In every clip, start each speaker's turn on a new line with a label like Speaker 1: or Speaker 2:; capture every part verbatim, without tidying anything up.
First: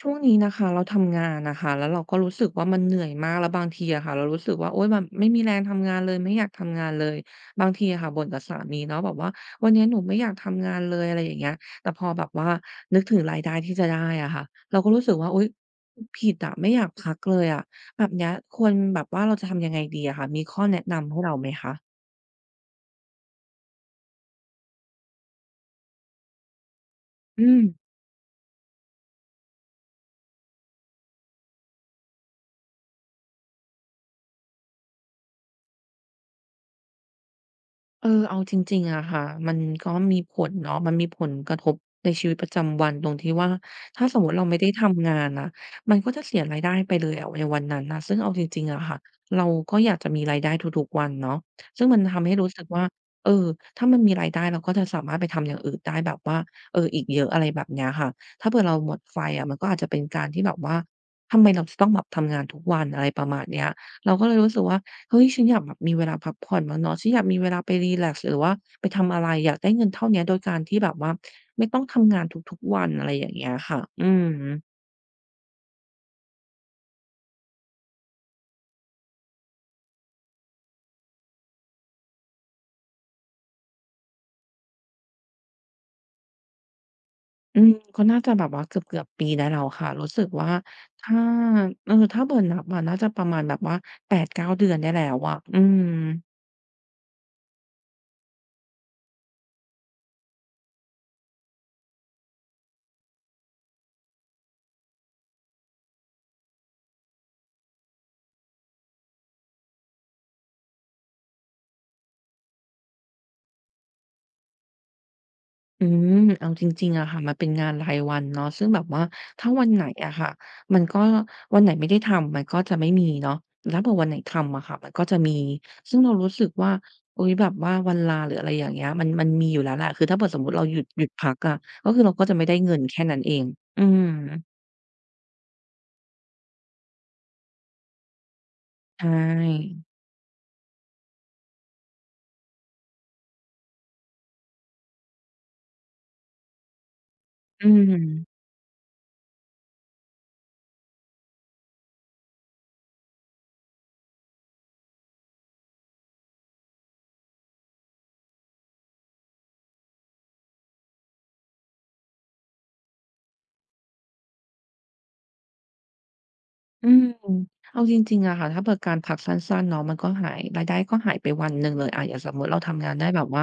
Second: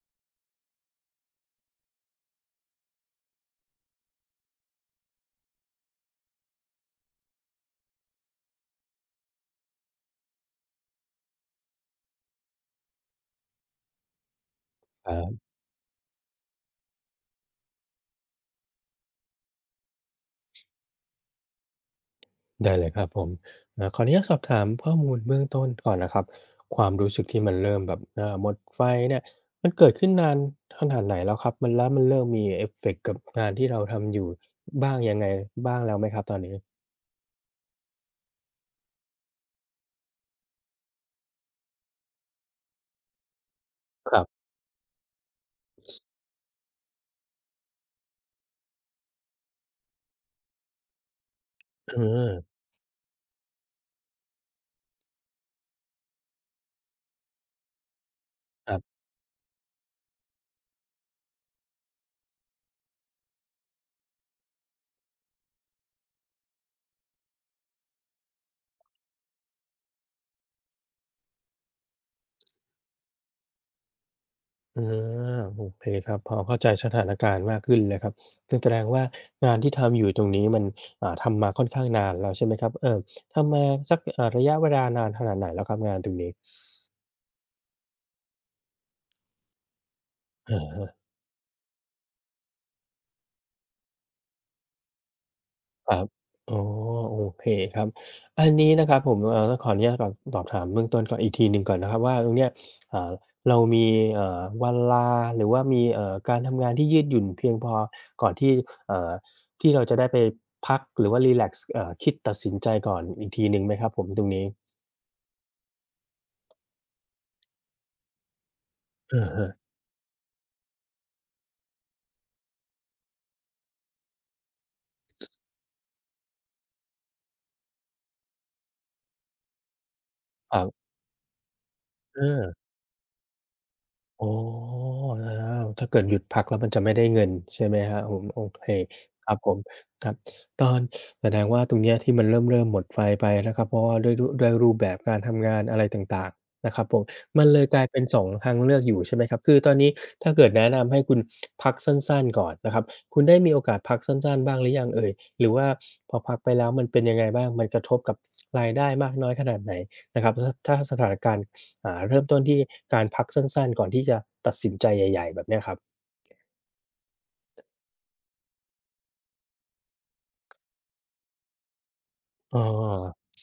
Speaker 1: ช่วงนี้นะคะเราทำงานนะคะแล้วเราก็รู้สึกว่ามันเหนื่อยมากแล้วบางทีอะค่ะเรารู้สึกว่าโอ๊ยแบบไม่มีแรงทำงานเลยไม่อยากทำงานเลยบางทีอะค่ะบ่นกับสามีเนาะแบบว่าวันนี้หนูไม่อยากทำงานเลยอะไรอย่างเงี้ยแต่พอแบบว่านึกถึงรายได้ที่จะได้อะค่ะเราก็รู้
Speaker 2: ค
Speaker 1: สึ
Speaker 2: รั
Speaker 1: กว่าโอ๊
Speaker 2: บ
Speaker 1: ยผิดอะไม่อยากพักเลยอะแบบเนี้ยควรแบบว่าเราจะทำยังไงดีอะค่ะมีข้อแนะนำให้เราไหมคะ
Speaker 2: ได้เลยครับผมเอ่าขออนุญาตสอบถามข้อมูลเบื้องต้นก่อนนะครับ ความรู้สึกที่
Speaker 1: อื
Speaker 2: มัน
Speaker 1: ม
Speaker 2: เริ่มแบบเอ่อหมดไฟเนี่ยมันเกิดขึ้นนานขนาดไหนแล้วครับมันแล้วมันเริ่มมีเอฟเฟกต์กับงานที่เราทำอยู่บ้างยังไงบ้างแล้วไหมครับตอนนี้
Speaker 1: เออเอาจริงๆอะค่ะมันก็มีผลเนาะมันมีผลกระทบในชีวิตประจำวันตรงที่ว่าถ้า
Speaker 2: ค
Speaker 1: สม
Speaker 2: รั
Speaker 1: มุติเรา
Speaker 2: บ
Speaker 1: ไม่ได้ทำงานน่ะมันก็จะเสียรายได้ไปเลยอะในวันนั้นน่ะซึ่งเอาจริงๆอะค่ะเราก็อยากจะมีรายได้ทุกๆวันเนาะซึ่งมัน
Speaker 2: อื
Speaker 1: ทำให้
Speaker 2: ม
Speaker 1: รู้สึกว่าเออถ้ามันมีรายได้เราก็จะสามารถไปทำอย่างอื่นได้แบบว่าเอออีกเยอะอะไรแบบเนี้ยค่ะถ้าเผื่อ
Speaker 2: ค
Speaker 1: เรา
Speaker 2: รั
Speaker 1: หม
Speaker 2: บ
Speaker 1: ดไฟอะมันก็อาจจะเป็นการที่แบบว่าทำไมเราจะต้องแบบทำงานทุกวันอะไรประมาณเนี้ยเราก็เลยรู้สึกว่า เฮ้ยฉันอยากแบบมีเวลาพักผ่อนบ้างเนาะฉันอยากมีเวลาไปรีแลกซ์หรือว่าไปทำอะไรอยากได้เงินเท่าเนี้ยโดยการที่แบบว่าไม่ต้องทำงานทุกๆวันอะไรอย่างเงี้ยค่ะอืม
Speaker 2: อาโอเคครับพอเข้าใจสถานการณ์มากขึ้นเลยครับซึ่งแสดงว่างานที่ทำอยู่ตรงนี้มันอ่าทำมาค่อนข้างนานแล้วใช่ไหมครับเออทำมาสักอ่าระยะเวลานานขนาดไหนแล้วครับงานตรงนี้
Speaker 1: อืมก็น่าจะแบบว่าเกือบๆปีได้แล้วค่ะรู้สึกว่าถ้าเออถ้าเผื่อนับอะน่าจะประมาณแบบว่าแปดเก้าเก้าเดือนได้แล้วอะอืม
Speaker 2: ครับอ๋อโอเคครับอันนี้นะครับผมเอ่อต้องขออนุญาตก่อนสอบถามเบื้องต้นก่อนอีกทีหนึ่งก่อนนะครับว่าตรงเนี้ยอ่าเรามีเอ่อวันลาหรือว่ามีเอ่อการทำงานที่ยืดหยุ่นเพียงพอก่อนที่เอ่อที่เราจะได้ไปพักหรือว่ารีแลกซ์เอ่อคิดตัดสินใจก่อนอีกทีหนึ่งไหมครับผมตรงนี้
Speaker 1: อืมเอาจริงๆอะค่ะมันเป็นงานรายวันเนาะซึ่งแบบว่า
Speaker 2: อะ
Speaker 1: ถ้า
Speaker 2: ฮะ
Speaker 1: วันไหนอะค่ะมันก็วันไหนไม่ได้ทำมันก็จะไม่มีเนาะแล้วพอวันไหนทำอะค่ะมันก็จะมีซึ่งเรารู้สึกว่าอุ๊ยแบบว่าวันลาหรืออะไรอย่างเงี้ยมันมันมีอยู่แล้วแหละคือถ้าเผื่อสมมุติ
Speaker 2: ค
Speaker 1: เรา
Speaker 2: รั
Speaker 1: หยุด
Speaker 2: บ
Speaker 1: หยุดพักอะก็คือเรา
Speaker 2: เอ
Speaker 1: ก็จะไม่ได้
Speaker 2: อ
Speaker 1: เงินแค่นั้นเองอืม
Speaker 2: อ๋ออาถ้าเกิดหยุดพักแล้วมันจะไม่ได้เงินใช่ไหมครับผมโอเค
Speaker 1: ใช
Speaker 2: ครับผม
Speaker 1: ่
Speaker 2: ครับตอนแสดงว่าตรงเนี้ยที่มันเริ่มเริ่มหมดไฟไปนะครับเพราะว่าด้วยด้วยด้วยรูปแบบการทำงานอะไรต่างๆนะครับผมมันเล
Speaker 1: อื
Speaker 2: ยกลายเป็นสอง
Speaker 1: ม
Speaker 2: ทางเลือกอยู่ใช่ไหมครับคือตอนนี้ถ้าเกิดแนะนำให้คุณพักสั้นๆก่อนนะครับคุณได้มีโอกาสพักสั้นๆบ้างหรือยังเอ่ยหรือว่าพอพักไปแล้วมันเป็นยังไงบ้างมันกระทบกับรายได้มากน้อยขนาดไหนนะครับถ้าถ้าสถานการณ์ อ่าเริ่มต้นที่การพักสั้นๆก่อนที่จะตัดสินใจใหญ่ๆแบบเนี้ยครับ
Speaker 1: อืมเอาจริงๆอะค่ะถ้าเผื่อการพักสั้นๆเนาะมันก็หายรายได้ก็หายไปวันหนึ่งเลยอะอย่างสมมุติ
Speaker 2: อ้
Speaker 1: เรา
Speaker 2: อ
Speaker 1: ทำงานได้แบบว่า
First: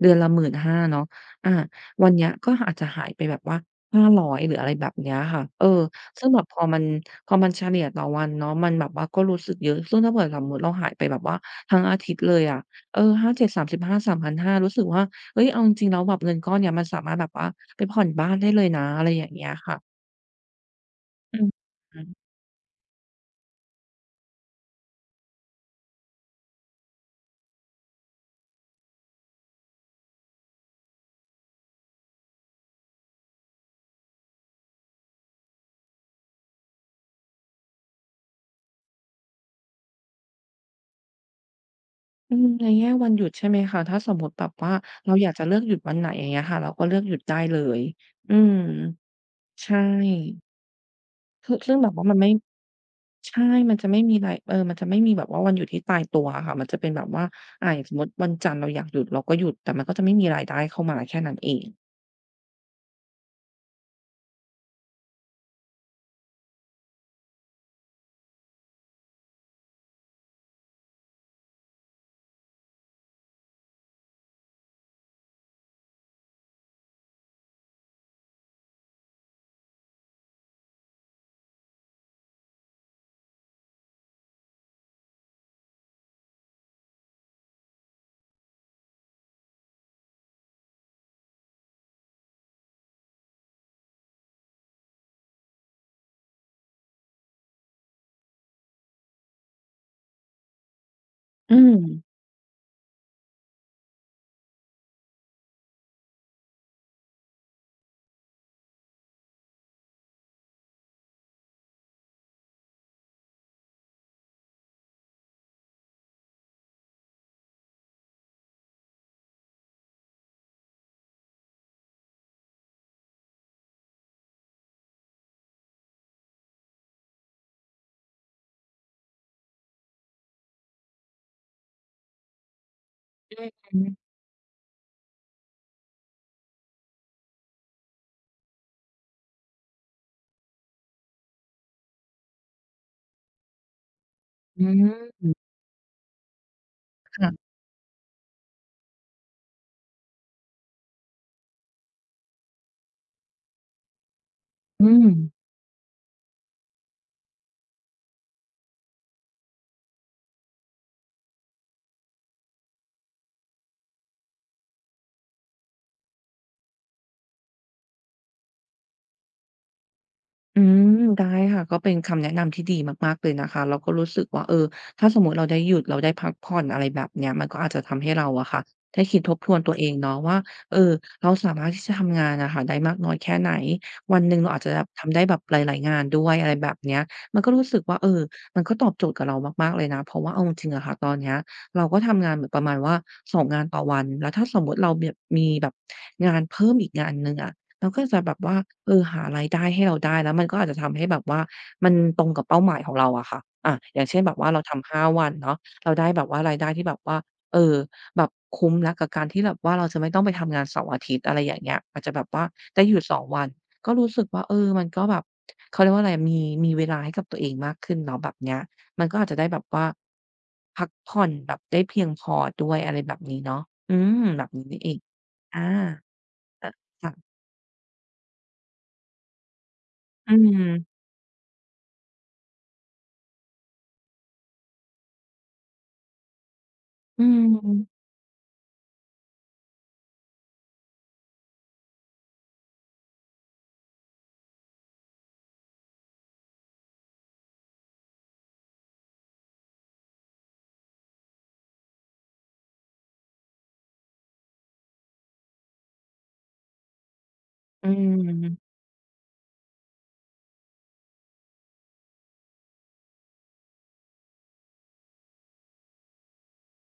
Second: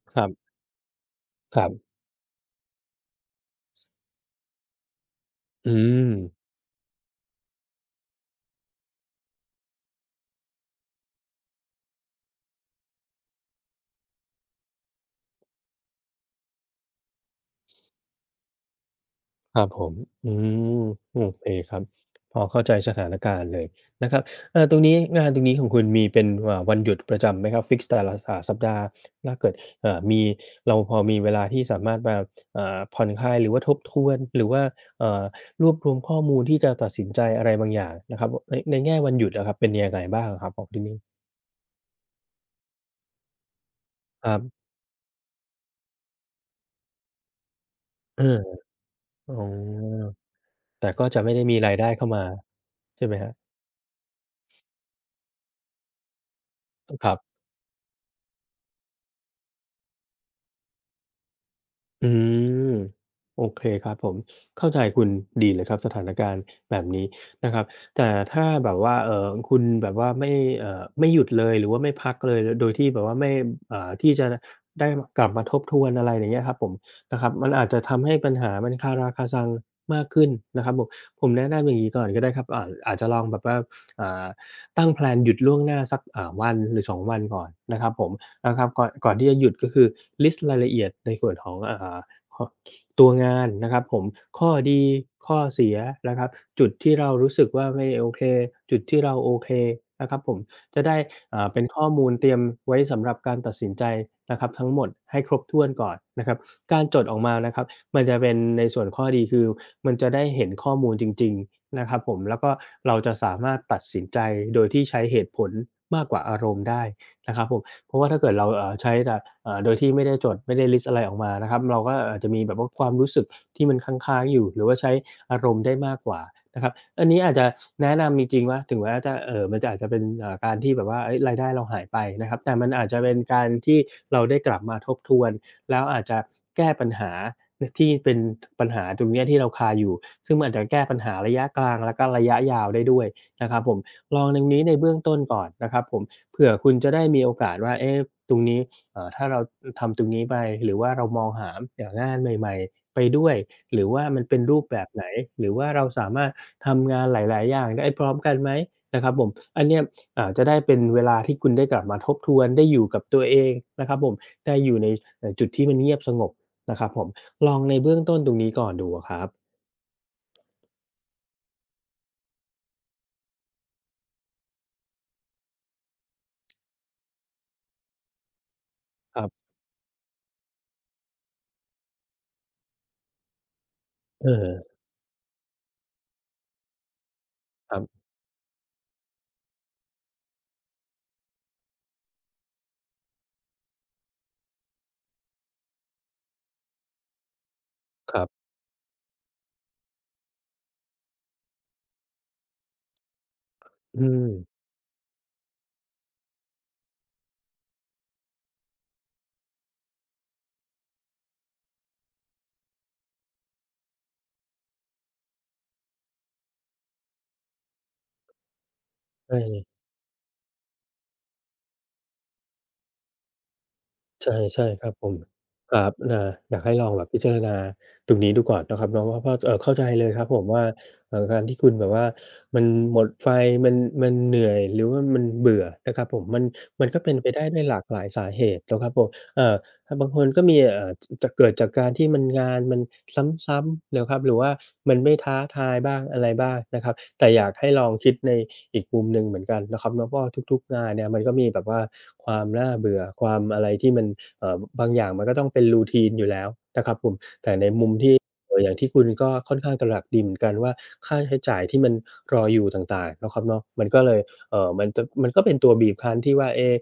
Speaker 1: เดือ
Speaker 2: ค
Speaker 1: น
Speaker 2: รั
Speaker 1: ละ
Speaker 2: บ
Speaker 1: หมื่นห้าเนาะอา
Speaker 2: ครับ
Speaker 1: วันเนี้ยก็อาจจะหายไปแบบว่าห้าร้อยหรืออะไรแบบเนี้ยค่ะเออ
Speaker 2: อืม
Speaker 1: ซึ่งแบบพอมันพอมันเฉลี่ยต่อวันเนาะมันแบบว่าก็รู้สึกเยอะซึ่งถ้าเผื่อสมมุติเราหายไปแบบว่าทั้งอาทิตย์เลยอะเออห้าเจ็ดสามสิบห้าสามพันห้ารู้สึกว่าเฮ้ยเอาจริงๆแล้วแบบเงินก้อนเนี้ยมันสามารถแบบว่าไปผ่อนบ้านได้เลยนะอะไรอย่างเงี้ย
Speaker 2: ครับ
Speaker 1: ค่ะ
Speaker 2: ผมอืมโอ
Speaker 1: อื
Speaker 2: เคครับ
Speaker 1: ม
Speaker 2: พอเข้าใจสถานการณ์เลยนะครับเอ่อตรงนี้งานตรงนี้ของคุณมีเป็นอ่าวันหยุดประจำไหมครับฟิกซ์แต่ละอ่าสัปดาห์ถ้าเกิดเอ่อมีเราพอมีเวลาที่สามารถมาอ่าผ่อนคลายหรือว่าทบทวนหรือว่าเอ่อรวบรวมข้อมูลที่จะตัดสินใจอะไรบางอย่างนะครับในในแง่วันหยุดอะครับเป็นยังไงบ้างอะครับของที่นี่
Speaker 1: อืมในแง่วันหยุดใช่ไหมคะถ้าสม
Speaker 2: ค
Speaker 1: มุติ
Speaker 2: รั
Speaker 1: แบบ
Speaker 2: บ
Speaker 1: ว่าเราอยากจะเลือกหยุดวันไหนอย่างเงี้ยค่ะเราก็เลือกหยุดได้เลย
Speaker 2: เออ
Speaker 1: อืม
Speaker 2: อ๋
Speaker 1: ใช
Speaker 2: อ
Speaker 1: ่
Speaker 2: แต่ก็จะไม่ได้
Speaker 1: คือ
Speaker 2: มีรา
Speaker 1: ซึ่
Speaker 2: ย
Speaker 1: งแบ
Speaker 2: ได้
Speaker 1: บว่า
Speaker 2: เข้า
Speaker 1: มัน
Speaker 2: มา
Speaker 1: ไม่
Speaker 2: ใช่ไหมครับ
Speaker 1: ใช่มันจะไม่มีไรเออมันจะไม่มีแบบว่าวันหยุดที่ตายตัวอะค่ะมันจะเป็นแบ
Speaker 2: ค
Speaker 1: บ
Speaker 2: รั
Speaker 1: ว่า
Speaker 2: บ
Speaker 1: อ่าอย่างสมมุติวันจันทร์เราอยากหยุดเราก็หยุดแต่มันก็จะไม่มีรายได้เข้ามาแค่นั้นเอง
Speaker 2: อืมโอเคครับผมเข้าใจคุณดีเลยครับสถานการณ์แบบนี้นะครับแต่ถ้าแบบว่าเออคุณแบบว่าไม่เออไม่หยุดเลยหรือว่าไม่พักเลยโดยที่แบบว่าไม่เอ่อที่จะได้กลับมาทบทวนอะไรอย่างเงี้ยครับผมนะครับมันอาจจะทำให้ปัญหามันคาราคาซังมากขึ้นนะครับผมผมแนะนำอย่างนี้ก่อนก็ได้ครับอาอาจจะลองแบบว่าอ่าตั้งแพลนหยุดล่วงหน้าสักอ่าวันหรือสองวันก่อนนะครับผม นะครับก่อนก่อนที่จะหยุดก็คือลิสต์รายละเอียดในส่วนของอ่าขอตัวงานนะครับผมข้อดีข้อเสียนะครับจุดที่เรารู้สึกว่าไม่โอเคจุดที่เราโอเคนะครับผมจะได้อ่า
Speaker 1: อื
Speaker 2: เป็น
Speaker 1: ม
Speaker 2: ข้อมูลเตรียมไว้สำหรับการตัดสินใจนะครับทั้งหมดให้ครบถ้วนก่อนนะครับการจดออกมานะครับมันจะเป็นในส่วนข้อดีคือมันจะได้เห็นข้อมูลจริงๆนะครับผมแล้วก็เราจะสามารถตัดสินใจโดยที่ใช้เหตุผลมากกว่าอารมณ์ได้ นะครับผมเพราะว่าถ้าเกิดเราเอ่อใช้แต่เอ่อโดยที่ไม่ได้จดไม่ได้ลิสต์อะไรออกมานะครับเราก็อาจจะมีแบบว่าความรู้สึกที่มันค้างๆอยู่หรือว่าใช้อารมณ์ได้มากกว่านะครับอันนี้อาจจะแนะนำจริงๆว่าถึงแม้จะเอ่อมันจะอาจจะเป็นเอ่อการที่แบบว่าเฮ้ยรายได้เราหายไปนะครับแต่มันอาจจะเป็นการ
Speaker 1: อ
Speaker 2: ที่เราได้กลับมาทบทวนแล้วอาจจะแก้ปัญหานที่เป็นปัญหาตรงเนี้ยที่เราคาอยู่ซึ่งมันอาจจะแก้ปัญหาระยะกลางแล้วก็ระยะยาวได้ด้วยนะครับผมลองตรงนี้
Speaker 1: ื
Speaker 2: ใน
Speaker 1: อฮึ
Speaker 2: เบื้องต้น
Speaker 1: อืม
Speaker 2: ก่อนนะครับผม เผื่อคุณจะได้มีโอ
Speaker 1: ค่ะ
Speaker 2: กาสว่าเอ๊ะตรงนี้เอ่อถ้าเราทำตรงนี้ไปหรือว่าเรามองหาหางานใหม่ๆไปด้วยหรือว่ามันเป็นรูปแบ
Speaker 1: อื
Speaker 2: บไห
Speaker 1: ม
Speaker 2: นหรือว่าเราสามารถทำงานหลายๆอย่างได้พร้อมกันไหมนะครับผมอันเนี้ยอ่าจะได้เป็นเวลาที่คุณได้กลับมาทบทวนได้อยู่กับตัวเองนะครับผมได้อยู่ในเอ่อจุดที่มันเงียบสงบนะครับผมลองในเบื้องต้นตรงนี้ก่อนดูอะครับ
Speaker 1: อืมได้ค่ะก็เป็นคำแนะนำที่ดีมากๆเลยนะคะเราก็รู้สึกว่าเออถ้าสมมติเราได้หยุดเราได้พักผ่อนอะไรแบบเนี้ยมันก็อาจจะทำให้เราอะค่ะได้
Speaker 2: ค
Speaker 1: คิด
Speaker 2: รั
Speaker 1: ทบท
Speaker 2: บ
Speaker 1: วนตัวเองเนาะว่าเออเราสามารถที่จะทำงานอะค่ะได้มากน้อยแค่ไหนวัน
Speaker 2: เอ
Speaker 1: หนึ่งเราอา
Speaker 2: อ
Speaker 1: จจะแบบทำได้แบบหลายๆงานด้วยอะไรแบบเนี้ยมันก็รู้
Speaker 2: ค
Speaker 1: สึกว่า
Speaker 2: รับ
Speaker 1: เออมันก็ตอบโจทย์กับเรามากๆเลยนะเพราะว่าเอาจริงๆอะค่ะตอนเนี้ยเราก็ทำงานเหมือนประมาณว่าสองงงานต่อวันแล้วถ้าสมมุติเราแบบมีแบบงานเพิ่มอีกงานหนึ่งอะ เราก็
Speaker 2: ค
Speaker 1: จะ
Speaker 2: รั
Speaker 1: แบบ
Speaker 2: บ
Speaker 1: ว่าเออหารายได้ให้เราได้แล้วมันก็อาจจะทำให้แบบว่ามันตรงกับเป้าหมายของเราอะค่ะอาอย่า
Speaker 2: อื
Speaker 1: งเช่น
Speaker 2: ม
Speaker 1: แบบว่าเราทำห้าวันเนาะเราได้แบบว่ารายได้ที่แบบว่าเออแบบคุ้มแล้วกับการที่แบบว่าเราจะไม่ต้องไปทำงานเสาร์อาทิตย์อะไรอย่างเงี้ยอาจจะแบบว่าได้หยุดสองวันก็รู้สึกว่าเออมันก็แบบเขาเรียกว่าอะไรมีมีเวลาให้กับตัวเองมากขึ้นเนาะแบบเนี้ยมันก็อาจจะ
Speaker 2: ใช่
Speaker 1: ได้แบบว่าพักผ่อนแบบได้เพียงพอด้วยอะไรแบบนี้เนาะอืม
Speaker 2: ใช่
Speaker 1: แบบ
Speaker 2: ใช่
Speaker 1: นี้นี่
Speaker 2: ค
Speaker 1: เอ
Speaker 2: รับ
Speaker 1: ง
Speaker 2: ผม
Speaker 1: อา
Speaker 2: ครับอาอยาก
Speaker 1: อ
Speaker 2: ให้ลองแบบ
Speaker 1: ค่ะ
Speaker 2: พิจารณาตรงนี้ดูก่อนนะครับเนาะว่าว่าะเอ่อเข้าใจเลยครับ
Speaker 1: อื
Speaker 2: ผมว่า
Speaker 1: ม
Speaker 2: เอ่อการที่คุณแบบว่ามันหมดไฟมันมันเหนื่อยหรือว่ามันเบื่อนะครับผมมันมันก็เป็น
Speaker 1: อื
Speaker 2: ไปได้ด้วยหลากห
Speaker 1: ม
Speaker 2: ลายสาเหตุนะครับผมเอ่อบางคนก็มีเอ่อ จะเกิดจากการที่มันงานมันซ้ำๆนะครับหรือว่ามันไม่ท้าทายบ้างอะไรบ้างนะครับแต่อยากให้ลองคิดในอีกมุมหนึ่งเหมือนกันนะครับเนาะเพราะว่าทุกๆงานเนี่ยมันก็มีแบบว่าความน่าเบื่อความอะไรที่มันเอ่อบางอย่างมันก็ต้องเป็น routine อยู่แล้วนะครับผมแต่ใน
Speaker 1: อื
Speaker 2: เอ่ออ
Speaker 1: ม
Speaker 2: ย่างที่คุณก็ค่อนข้างตระหนักดีเหมือนกันว่าค่าใช้จ่ายที่มันรออยู่ต่างๆเนาะครับเนาะมันก็เลยเอ่อมันจะมันก็เป็นตัวบีบคั้นที่ว่าเอ๊ว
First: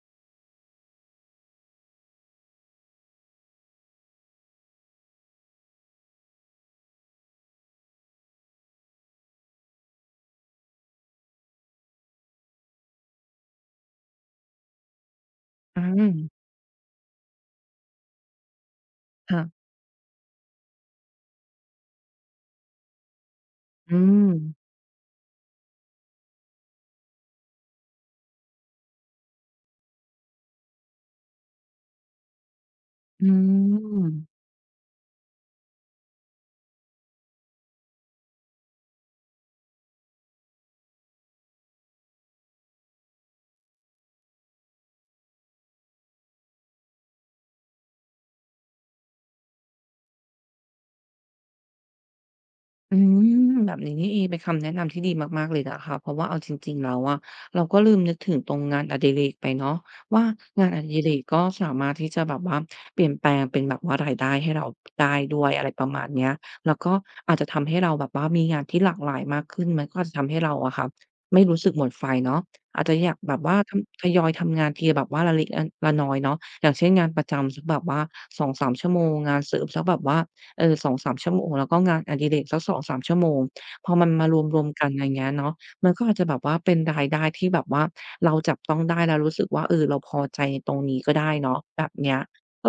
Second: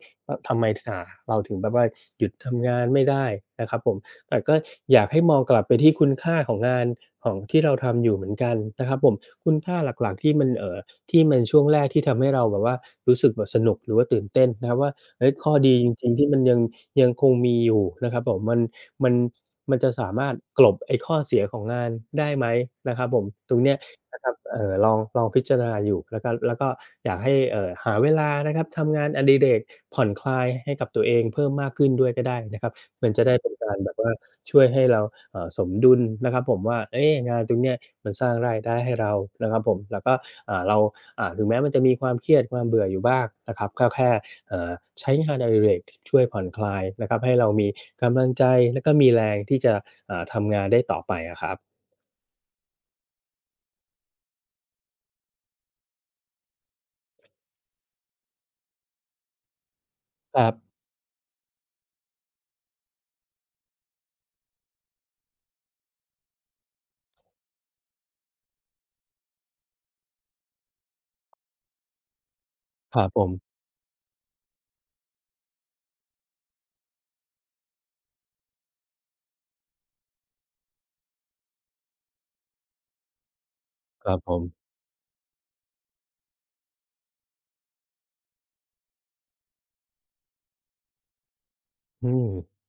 Speaker 2: ทำไมถอ่าเราถึงแบบว่าหยุดทำงานไม่ได้นะครับผมแต่ก็อยากให้มองกลับไปที่คุณค่าของงานของที่เราทำอยู่เหมือนกันนะครับผมคุณค่าหลักๆที่มันเอ่อที่มันช่วงแรกที่ทำให้เราแบบว่ารู้สึกแบบสนุกหรือว่าตื่นเต้นนะครับว่าเฮ้ยข้อดี
Speaker 1: อ
Speaker 2: จริงๆ
Speaker 1: ม
Speaker 2: ที่มันยังยังคงมีอยู่นะครับผมมัน มัน
Speaker 1: ค่ะ
Speaker 2: มันจะสามารถกลบไอ้ข้อเสียของงานได้ไหมนะครับผมตรงเนี้ย
Speaker 1: อื
Speaker 2: นะค
Speaker 1: ม
Speaker 2: รับเอ่อลองลองพิจารณาอยู่แล้วก็แล้วก็อยากให้เอ่อหาเวลานะครับทำงานอดิเรกผ่อนคลายให้กับตัวเองเพิ่มมากขึ้นด้วยก็ได้นะครับมันจะ
Speaker 1: อื
Speaker 2: ได้เป็นการแบบว่า
Speaker 1: ม
Speaker 2: ช่วยให้เราเอ่อสมดุลนะครับผมว่าเอ๊ะงานตรงเนี้ยมันสร้างรายได้ให้เรานะครับผมแล้วก็อ่าเราอ่าถึงแม้มันจะมีความเครียดความเบื่ออยู่บ้างนะครับก็แค่ เอ่อใช้งานอดิเรกที่ช่วยผ่อนคลายนะครับให้เรามีกำลังใจและก็มีแรงที่จะเอ่อทำงานได้ต่อไปอะครับ
Speaker 1: อืมแบบนี้นี่เองเป็นคำแนะนำที่ดีมากๆเลยนะคะเพราะว่าเอาจริงๆแล้วอะเราก็ลืมนึกถึงตรงงานอดิเรกไปเนาะว่า
Speaker 2: ครั
Speaker 1: งานอ
Speaker 2: บ
Speaker 1: ดิเรกก็สามารถที่จะแบบว่าเปลี่ยนแปลงเป็นแบบว่ารายได้ให้เราได้ด้วยอะไรประมาณเนี้ยแล้วก็อาจจะทำให้เราแบบว่ามีงานที่หลากหลายมากขึ้นมันก็อาจจะทำให้เราอะค่ะไม่รู้สึกหมดไฟเนาะอาจจะ
Speaker 2: ครั
Speaker 1: อ
Speaker 2: บ
Speaker 1: ยาก
Speaker 2: ผ
Speaker 1: แบบว่า
Speaker 2: ม
Speaker 1: ทำทยอยทำงานทีแบบว่าละเล็กละละน้อยเนาะอย่างเช่นงานประจำสักแบบว่าสองสามชั่วโมงงานเสริมสักแบบว่า เออสองถึงสามชั่วโมงแล้วก็งานอดิเรกสักสองถึงสามชั่วโมงพอ
Speaker 2: ค
Speaker 1: มัน
Speaker 2: รับ
Speaker 1: มา
Speaker 2: ผ
Speaker 1: รวม
Speaker 2: ม
Speaker 1: ๆกันอย่างเงี้ยเนาะมันก็อาจจะแบบว่าเป็นรายได้ที่แบบว่าเราจับต้องได้แล้วรู้สึกว่าเออเราพอใจในตรงนี้ก็ได้เนาะแบบ
Speaker 2: อื
Speaker 1: เนี้ย
Speaker 2: ม
Speaker 1: เออ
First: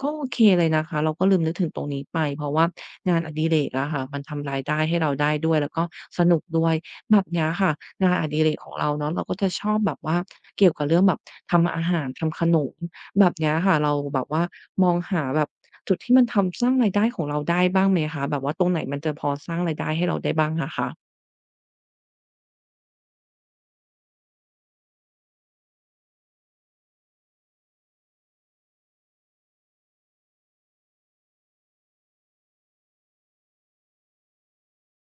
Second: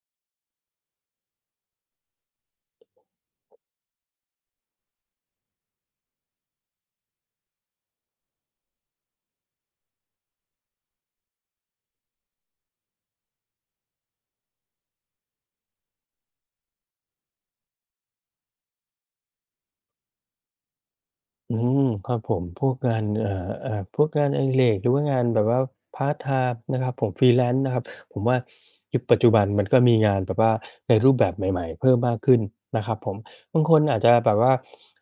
Speaker 1: ก็โอเคเลยนะคะเราก็ลืมนึกถึงตรงนี้ไปเพราะว่างานอดิเรกอะค่ะมันทำรายได้ให้เราได้ด้วยแล้วก็สนุกด้วยแบบเนี้ยค่ะงานอดิเรกของเราเนาะเราก็จะชอบแบบว่าเกี่ยวกับเรื่องแบบทำอาหารทำขนม แบบเนี้ยค่ะเราแบบว่ามองหาแบบจุดที่มันทำสร้างรายได้ของเราได้บ้างไหมคะแบบว่าตรงไหนมันจะพอสร้างรายได้ให้เราได้บ้างอะคะ
Speaker 2: อืมครับผมพวกงานเอ่อเอ่อพวกงานอดิเรกหรือว่างานแบบว่าพาร์ทไทม์นะครับผมฟรีแลนซ์นะครับผมว่ายุคปัจจุบันมันก็มีงานแบบว่าในรูปแบบใหม่ๆเพิ่มมากขึ้นนะครับผมบางคนอาจจะแบบว่า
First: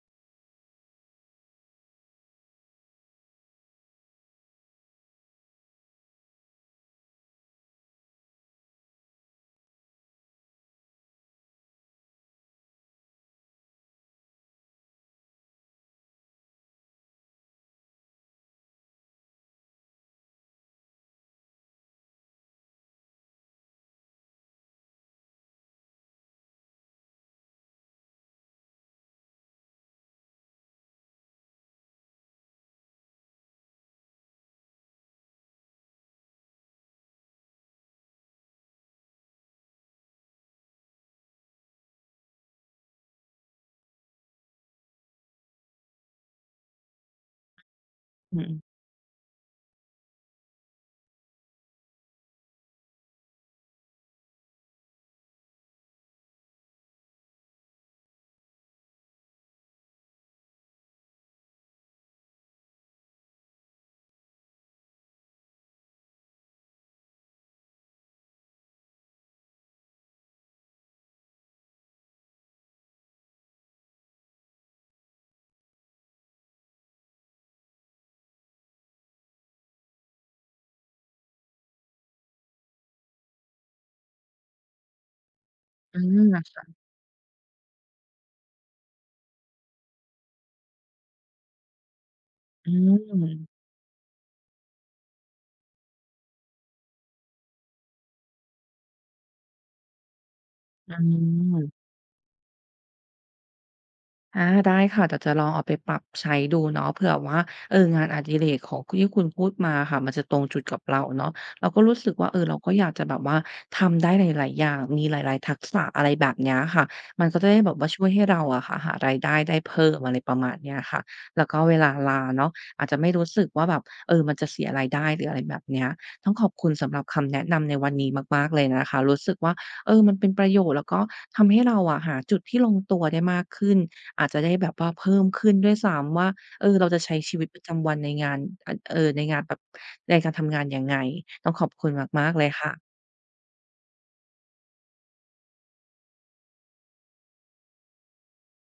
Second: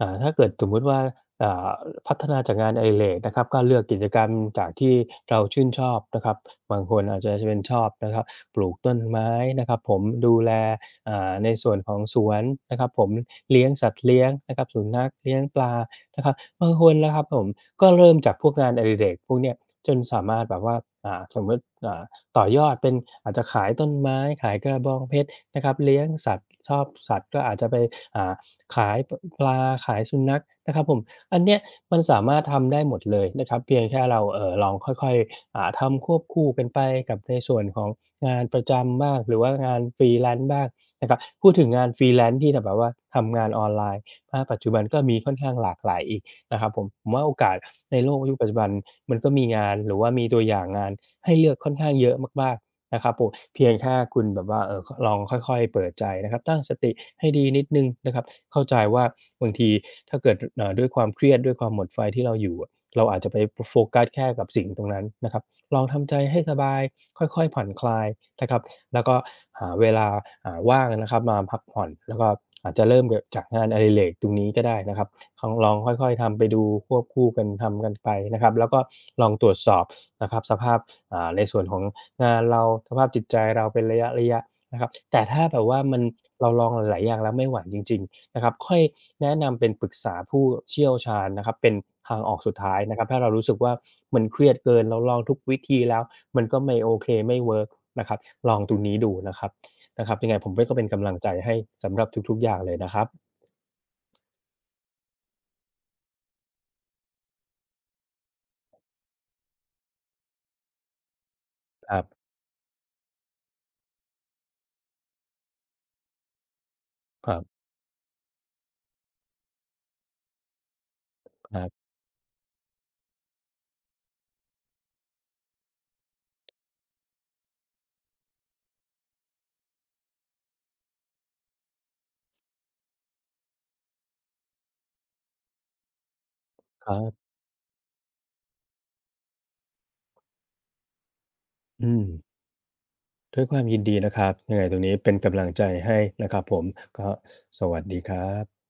Speaker 2: อ่าถ้าเกิดสมมุติว่าอ่าพัฒนาจากงานอดิเรกนะครับก็เลือกกิจกรรมจากที่เราชื่นชอบนะครับบางคนอาจจะจะเป็นชอบนะครับปลูกต้นไม้นะครับผมดูแลอ่าในส่วนของสวนนะครับผมเลี้ยงสัตว์เลี้ยงนะครับสุนัขเลี้ยงปลานะครับ บางคนนะครับผมก็เริ่มจากพวกงานอดิเรกพวกเนี้ยจนสามารถแบบว่าอ่าสมมติอ่าต่อยอดเป็นอาจจะขายต้นไม้ขายกระบองเพชรนะครับเลี้ยงสัตว์ชอบสัตว์ก็อาจจะไปอ่าขายปปลาขายสุนัขนะครับผมอันเนี้ยมันสามารถทำได้หมดเลยนะครับเพียงแค่เราเอ่อลองค่อยๆอ่าทำควบคู่กันไปกับในส่วนของงานประจำบ้างหรือว่างาน freelance บ้างนะครับพูดถึงงาน freelance ที่แบบว่าทำงานออนไลน์ณปัจจุบันก็มีค่อนข้างหลากหลายอีก นะครับผมผมว่าโอกาส ในโลกยุ
Speaker 1: อื
Speaker 2: คปัจจุบัน
Speaker 1: ม
Speaker 2: มันก็มีงานหรือว่ามีตัวอย่างงานให้เลือกค่อนข้างเยอะมากๆนะครับผมเพียงแค่คุณแบบว่าเอ่อคลองค่อยๆเปิดใจนะครับตั้งสติให้ดีนิดหนึ่งนะครับเข้าใจว่าบางทีถ้าเกิดเอ่อด้วยความเครียดด้วยความหมดไฟที่เราอยู่อะเราอาจจะไปปโฟกัสแค่กับสิ่งตรงนั้นนะครับลองทำใจให้สบายค่อยๆผ่อนคลายนะครับแล้วก็หาเวลาอ่าว่างนะครับมาพักผ่อนแล้วก็อาจจะเริ่มแบบจากงานอดิเรกตรงนี้ก็ได้นะครับ คองลองค่อยๆทำไปดูควบคู่กันทำกันไปนะครับแล้วก็ลองตรวจสอบนะครับสภาพอ่าในส่วนของงานเราสภาพจิตใจเราเป็นระยะๆนะครับแต่ถ้าแบบว่ามั
Speaker 1: อา
Speaker 2: นเราลอง
Speaker 1: ค่ะ
Speaker 2: หลายๆอย่างแล้วไม่ไหวจริงๆนะครับค่อยแนะนำเป็นปรึกษาผู้เชี่ยวชาญนะครับเป็นทางออกสุด
Speaker 1: อื
Speaker 2: ท้ายนะครับถ้าเรารู้
Speaker 1: ม
Speaker 2: สึกว่ามันเครียดเกินเราลองทุกวิธีแล้วมันก็ไม่โอเคไม่เวิร์กนะครับลองตรงนี้ดูนะครับนะครับยังไงผมเป็นก็เป็น
Speaker 1: อื
Speaker 2: กำลังใจให้
Speaker 1: ม
Speaker 2: สำหรับทุกๆอย่างเลยนะครับ
Speaker 1: อาได้ค่ะเดี๋ยวจะลองเอาไปปรับใช้ดูเนาะเผื่อว่าเอองานอดิเรกของที่คุณพูดมาค่ะมันจะตรงจุดกับเราเนาะเราก็
Speaker 2: ค
Speaker 1: รู้
Speaker 2: รั
Speaker 1: สึก
Speaker 2: บ
Speaker 1: ว่าเออเราก็อยากจะแบบว่าทำได้หลายๆอย่างมีหลายๆทักษะอะไรแบบเนี้ยค่ะมัน
Speaker 2: ค
Speaker 1: ก็
Speaker 2: รั
Speaker 1: จะ
Speaker 2: บ
Speaker 1: ได้แบบว่าช่วยให้เราอะค่ะหารายได้ได้เพิ่มอะไรประมาณเนี้ยค่ะแล้ว
Speaker 2: ค
Speaker 1: ก็
Speaker 2: รั
Speaker 1: เว
Speaker 2: บ
Speaker 1: ลาลาเนาะอาจจะไม่รู้สึกว่าแบบเออมันจะเสียรายได้หรืออะไรแบบเนี้ยต้องขอบคุณสำหรับคำแนะนำในวันนี้มากๆเลยนะคะรู้สึกว่า เออมันเป็นประโยชน์แล้วก็ทำให้เราอะหาจุดที่ลงตัวได้มากขึ้นอาจจะได้แบบว่าเพิ่มขึ้นด้วยซ้ำว่าเออเรา
Speaker 2: ครั
Speaker 1: จะใช้
Speaker 2: บ
Speaker 1: ชีวิตประจำวันในงานอเอ่อในงานแบบในการทำงานยังไงต้องขอบคุณ
Speaker 2: อืม
Speaker 1: มากๆเลยค่ะ
Speaker 2: ด้วยความยินดีนะครับยังไงตรงนี้เป็นกำลังใจให้นะครับผมก็สวัสดีครับ